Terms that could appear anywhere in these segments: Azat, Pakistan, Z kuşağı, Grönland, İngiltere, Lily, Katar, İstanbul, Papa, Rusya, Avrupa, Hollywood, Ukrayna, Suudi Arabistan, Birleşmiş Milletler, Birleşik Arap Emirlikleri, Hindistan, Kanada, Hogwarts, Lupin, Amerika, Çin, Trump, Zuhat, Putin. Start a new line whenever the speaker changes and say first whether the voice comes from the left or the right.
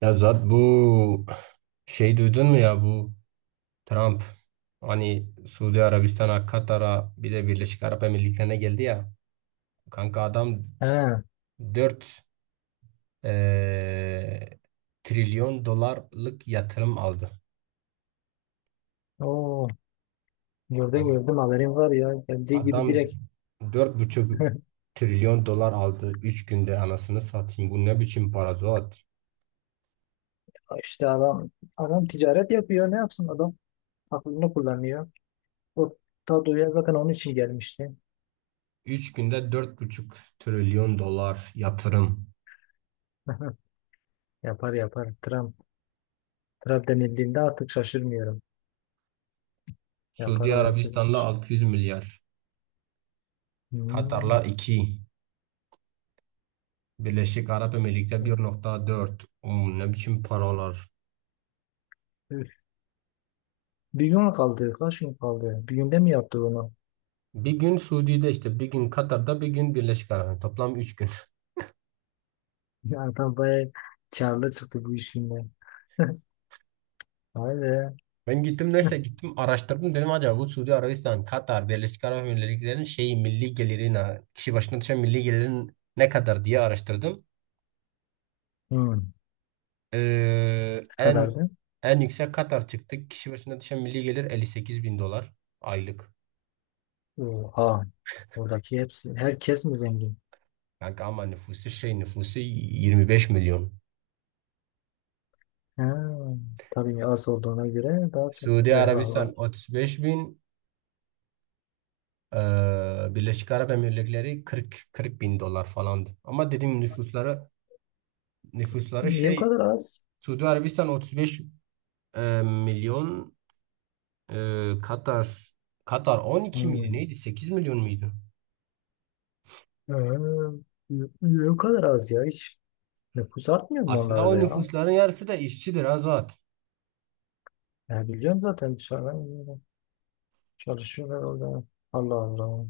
right: Ya zaten bu şey, duydun mu ya? Bu Trump, hani, Suudi Arabistan'a, Katar'a bir de Birleşik Arap Emirlikleri'ne geldi ya. Kanka adam
left: He,
right: 4 eee, trilyon dolarlık yatırım aldı.
left: o gördüm
right: Yani
left: gördüm, haberim var ya, geldiği gibi
right: adam
left: direkt.
right: dört buçuk trilyon dolar aldı 3 günde, anasını satayım. Bu ne biçim para, Zuhat?
left: işte adam adam ticaret yapıyor, ne yapsın adam, aklını kullanıyor. O Tadoya zaten onun için gelmişti.
right: Üç günde 4,5 trilyon dolar yatırım.
left: Yapar yapar Trump. Trump denildiğinde artık şaşırmıyorum. Yapar
right: Suudi
left: o her türlü
right: Arabistan'la
left: iş.
right: 600 milyar. Katar'la
left: Hmm.
right: iki, Birleşik Arap Emirlikleri 1,4. Ne biçim paralar.
left: Üf, bir gün kaldı, kaç gün kaldı, bir günde mi yaptı bunu?
right: Bir gün Suudi'de işte, bir gün Katar'da, bir gün Birleşik Arap. Toplam 3 gün.
left: Ya adam bayağı karlı çıktı bu işinden. Vay be.
right: Ben gittim, neyse gittim araştırdım, dedim acaba bu Suudi Arabistan, Katar, Birleşik Arap Emirlikleri'nin şeyi, milli gelirin kişi başına düşen milli gelirin ne kadar diye araştırdım.
left: Hmm. Ne
right: Ee, en
left: kadardı?
right: en yüksek Katar çıktı. Kişi başına düşen milli gelir 58 bin dolar aylık.
left: Oha. Oradaki hepsi, herkes mi zengin?
right: Kanka ama nüfusu 25 milyon.
left: Ha, tabii az olduğuna göre daha çok
right: Suudi
left: refah
right: Arabistan
left: var.
right: 35 bin. Birleşik Arap Emirlikleri 40 bin dolar falandı. Ama dediğim nüfusları nüfusları
left: Niye bu
right: şey
left: kadar az?
right: Suudi Arabistan 35 milyon, e, Katar Katar 12 miydi
left: Hmm.
right: neydi, 8 milyon muydu?
left: Ha, niye bu kadar az ya? Hiç nüfus artmıyor mu
right: Aslında
left: onlarda
right: o
left: ya?
right: nüfusların yarısı da işçidir, Azat.
left: Ya biliyorum, zaten dışarıdan geliyorlar, çalışıyorlar orada. Allah Allah.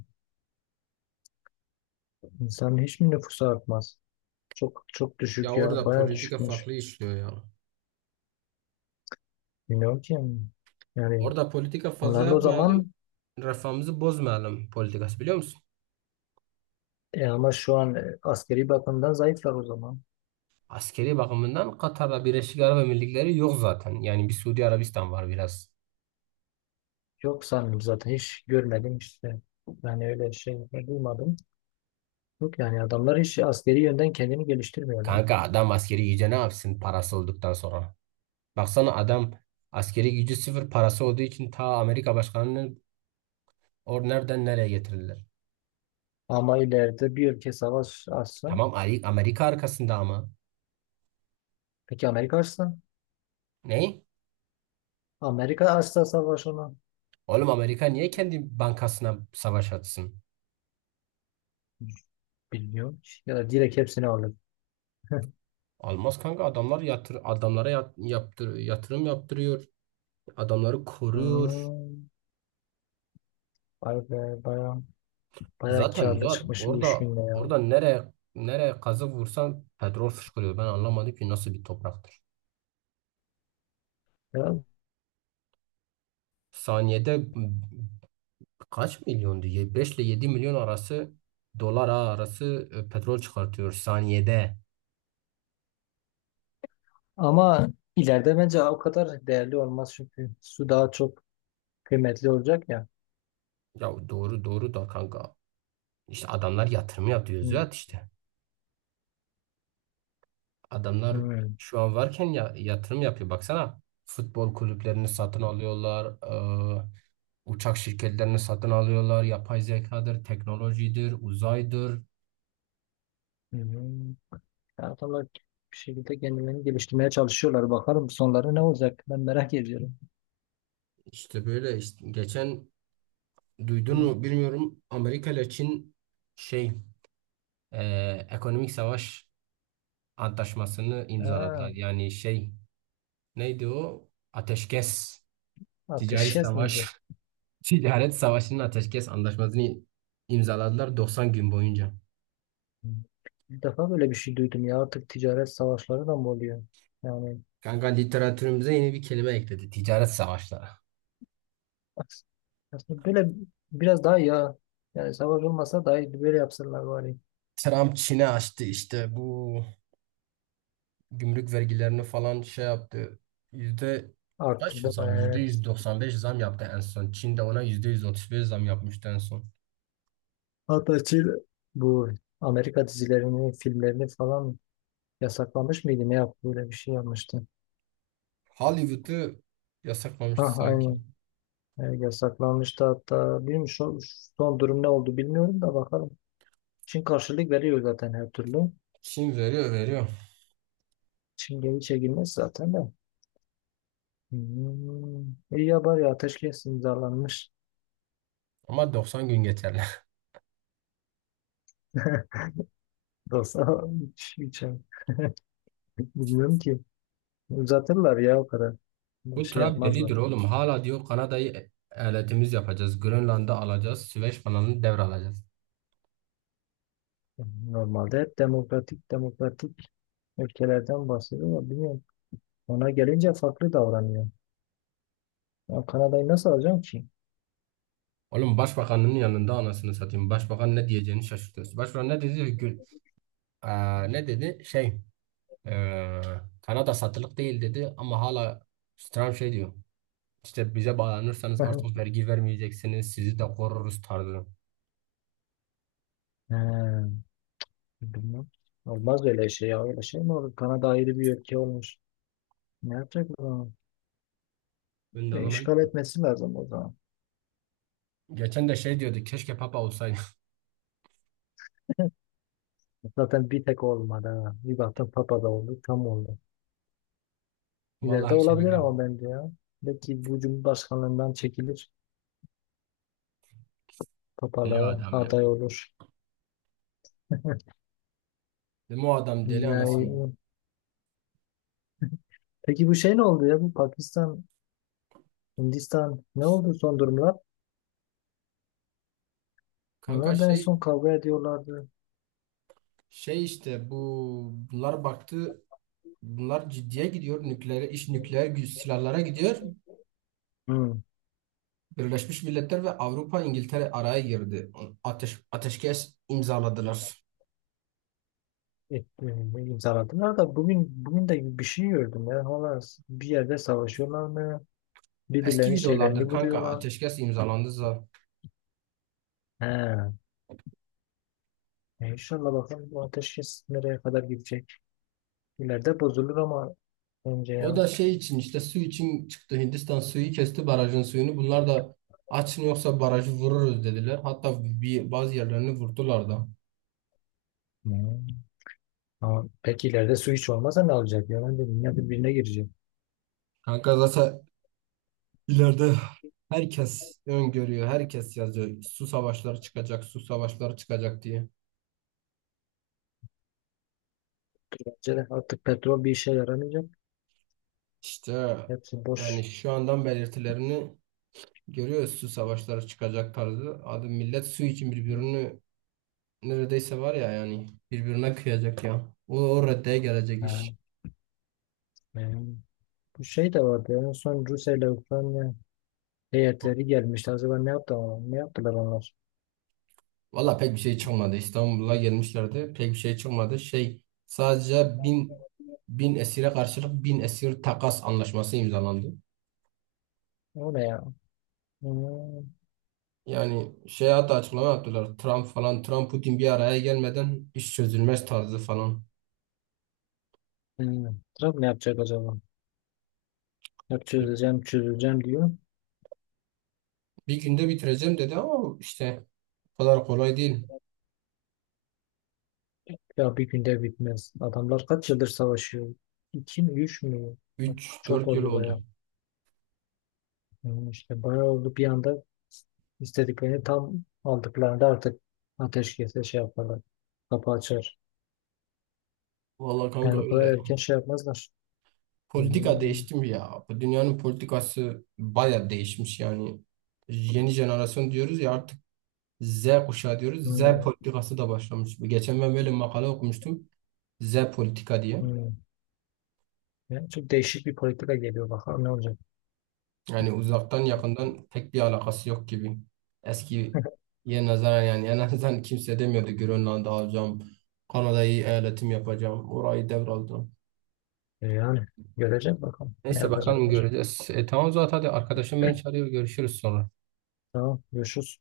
left: İnsanın hiç mi nüfusu artmaz? Çok çok
right: Ya
left: düşük ya.
right: orada
left: Baya
right: politika
left: düşükmüş.
right: farklı işliyor ya.
left: Bilmiyorum ki. Yani
right: Orada politika fazla
left: onların o
right: yapmayalım.
left: zaman,
right: Refahımızı bozmayalım politikası, biliyor musun?
left: ama şu an, askeri bakımdan zayıflar o zaman.
right: Askeri bakımından Katar'la Birleşik Arap Emirlikleri yok zaten. Yani bir Suudi Arabistan var biraz.
left: Yok sanırım, zaten hiç görmedim işte. Yani öyle şey duymadım. Yok yani adamlar hiç askeri yönden kendini geliştirmiyorlar.
right: Kanka adam askeri güce ne yapsın parası olduktan sonra? Baksana adam askeri gücü sıfır, parası olduğu için ta Amerika başkanını nereden nereye getirdiler.
left: Ama ileride bir ülke savaş açsa,
right: Tamam, Amerika arkasında ama.
left: peki Amerika açsa?
right: Ne?
left: Amerika açsa savaş ona.
right: Oğlum Amerika niye kendi bankasına savaş atsın?
left: Bilmiyorum ki. Ya da direkt hepsini alır.
right: Olmaz kanka, adamlar adamlara yatırım yaptırıyor. Adamları koruyor.
left: Hmm, vay be. Baya baya
right: Zaten
left: karlı
right: zaten
left: çıkmış bu iş
right: orada
left: günde ya.
right: orada nereye kazık vursan petrol fışkırıyor. Ben anlamadım ki nasıl bir topraktır.
left: Ya,
right: Saniyede kaç milyon diye, 5 ile 7 milyon arası dolar arası petrol çıkartıyor saniyede.
left: ama ileride bence o kadar değerli olmaz, çünkü su daha çok kıymetli olacak ya.
right: Ya doğru doğru da kanka. İşte adamlar yatırım yapıyor,
left: Hmm,
right: Züat, işte. Adamlar
left: hmm,
right: şu an varken ya, yatırım yapıyor. Baksana, futbol kulüplerini satın alıyorlar. e, Uçak şirketlerini satın alıyorlar. Yapay zekadır, teknolojidir, uzaydır.
left: hmm. Yani adamlar bir şekilde kendilerini geliştirmeye çalışıyorlar. Bakalım sonları ne olacak? Ben merak ediyorum.
right: İşte böyle işte, geçen duydun
left: Hı.
right: mu bilmiyorum, Amerika ile Çin şey e, ekonomik savaş antlaşmasını imzaladılar.
left: Ha,
right: Yani neydi o? Ateşkes. Ticari
left: ateşkes mi
right: savaş,
left: bu?
right: ticaret savaşının ateşkes antlaşmasını imzaladılar 90 gün boyunca.
left: Hı. İlk defa böyle bir şey duydum ya. Artık ticaret savaşları da mı oluyor? Yani
right: Kanka, literatürümüze yeni bir kelime ekledi. Ticaret savaşları.
left: as- aslında böyle biraz daha ya. Yani savaş olmasa dahi böyle yapsalar bari.
right: Trump Çin'e açtı işte, bu gümrük vergilerini falan şey yaptı. Yüzde kaç
left: Arttırdı
right: zam?
left: bayağı.
right: Yüzde
left: Evet.
right: 195 zam yaptı en son. Çin de ona %135 zam yapmıştı en son.
left: Hatta Çin bu Amerika dizilerini, filmlerini falan yasaklamış mıydı? Ne yaptı? Böyle bir şey yapmıştı.
right: Hollywood'u yasaklamıştı
left: Ha,
right: sanki.
left: aynen. Evet, yasaklanmıştı hatta. Bilmiyorum, son durum ne oldu bilmiyorum da bakalım. Çin karşılık veriyor zaten her türlü.
right: Çin veriyor veriyor.
left: Çin geri çekilmez zaten de. Hmm. İyi ya bari ateşkes imzalanmış.
right: Ama 90 gün geçerli.
left: Yoksa hiç şey, bilmiyorum ki. Uzatırlar ya o kadar. Bir
right: Bu
left: şey
right: Trump
left: yapmazlar.
right: delidir oğlum. Hala diyor Kanada'yı eyaletimiz yapacağız. Grönland'ı alacağız. Süveyş kanalını devralacağız.
left: Normalde hep demokratik demokratik ülkelerden bahsediyor ama bilmiyorum. Ona gelince farklı davranıyor. Ya Kanada'yı nasıl alacağım ki?
right: Oğlum, başbakanın yanında anasını satayım. Başbakan ne diyeceğini şaşırtıyorsun. Başbakan ne dedi? Gül, ne dedi? Eee, Kanada satılık değil dedi, ama hala Trump şey diyor. İşte bize bağlanırsanız artık vergi vermeyeceksiniz. Sizi de koruruz tarzı.
left: He. Bilmem. Olmaz öyle şey ya. Öyle şey mi olur? Kanada ayrı bir ülke olmuş. Ne yapacak o zaman?
right: Ben de anlamadım.
left: İşgal etmesi lazım o zaman.
right: Geçen de şey diyordu, keşke Papa olsaydı.
left: Zaten bir tek olmadı ha. Bir baktım Papa da oldu. Tam oldu.
right: Vallahi
left: İleride
right: her şey
left: olabilir
right: bilirim.
left: ama bence ya. Belki bu cumhurbaşkanlığından çekilir.
right: Deli
left: Papalığa
right: adam ya.
left: aday olur.
right: Dedim o adam deli, anasını.
left: Yani, peki bu şey ne oldu ya? Bu Pakistan, Hindistan ne oldu son durumlar?
right: Kanka,
left: Bunlar da en son kavga ediyorlardı.
right: işte bunlar baktı, bunlar ciddiye gidiyor, nükleer silahlara gidiyor.
left: Hı.
right: Birleşmiş Milletler ve Avrupa, İngiltere araya girdi. Ateşkes imzaladılar.
left: e, imzaladılar da, bugün de bir şey gördüm ya. Hala bir yerde savaşıyorlar mı?
right: Eski
left: Birbirlerinin şeylerini
right: videolardır kanka,
left: vuruyorlar.
right: ateşkes imzalandı za.
left: He. İnşallah bakalım bu ateşkes nereye kadar gidecek. İleride bozulur ama önce
right: O
left: ya.
right: da şey için işte su için çıktı. Hindistan suyu kesti, barajın suyunu. Bunlar da açın yoksa barajı vururuz dediler. Hatta bazı yerlerini vurdular da.
left: Hmm. Ama peki ileride su hiç olmazsa ne olacak? Yani dünya birbirine girecek.
right: Kanka zaten, İleride herkes öngörüyor, herkes yazıyor. Su savaşları çıkacak, su savaşları çıkacak diye.
left: Bence de artık petrol bir işe yaramayacak.
right: İşte
left: Hepsi
right: yani
left: boş.
right: şu andan belirtilerini görüyoruz. Su savaşları çıkacak tarzı. Abi millet su için birbirini neredeyse var ya yani birbirine kıyacak ya. O reddeye gelecek
left: Ha,
right: iş.
left: benim- bu şey de vardı. Ya, en son Rusya ile Ukrayna heyetleri gelmişti. Acaba ne yaptı, ne yaptılar onlar?
right: Valla pek bir şey çıkmadı. İstanbul'a gelmişlerdi. Pek bir şey çıkmadı. Sadece bin esire karşılık bin esir takas anlaşması imzalandı.
left: O ne ya? Hmm.
right: Yani hatta açıklama yaptılar. Trump falan, Trump Putin bir araya gelmeden iş çözülmez tarzı falan.
left: Hmm. Trump ne yapacak acaba? Hep
right: Bir,
left: çözeceğim, çözeceğim diyor.
right: bir günde bitireceğim dedi ama işte o kadar kolay değil.
left: Ya bir günde bitmez. Adamlar kaç yıldır savaşıyor? İki mi, üç mü? Bak,
right: Üç
left: çok
right: dört yıl
left: oldu
right: oldu.
left: bayağı. Hmm, işte bayağı oldu. Bir anda istediklerini tam aldıklarında artık ateşkese şey yaparlar. Kapı açar.
right: Vallahi kanka
left: Yani o kadar
right: öyle.
left: erken şey yapmazlar.
right: Politika
left: Hmm.
right: değişti mi ya? Bu dünyanın politikası baya değişmiş yani. Yeni jenerasyon diyoruz ya artık, Z kuşağı diyoruz. Z
left: Hmm.
right: politikası da başlamış. Geçen ben böyle makale okumuştum, Z politika diye.
left: Hmm. Yani çok değişik bir politika geliyor. Bakalım ne olacak.
right: Yani uzaktan yakından pek bir alakası yok gibi. Eski Eskiye nazaran yani, en azından kimse demiyordu Grönland'ı alacağım, Kanada'yı eyaletim yapacağım, orayı devraldım.
left: Yani göreceğiz bakalım ne
right: Neyse bakalım
left: yapacaklar.
right: göreceğiz. Tamam zaten, hadi arkadaşım beni çağırıyor. Görüşürüz sonra.
left: Tamam, görüşürüz.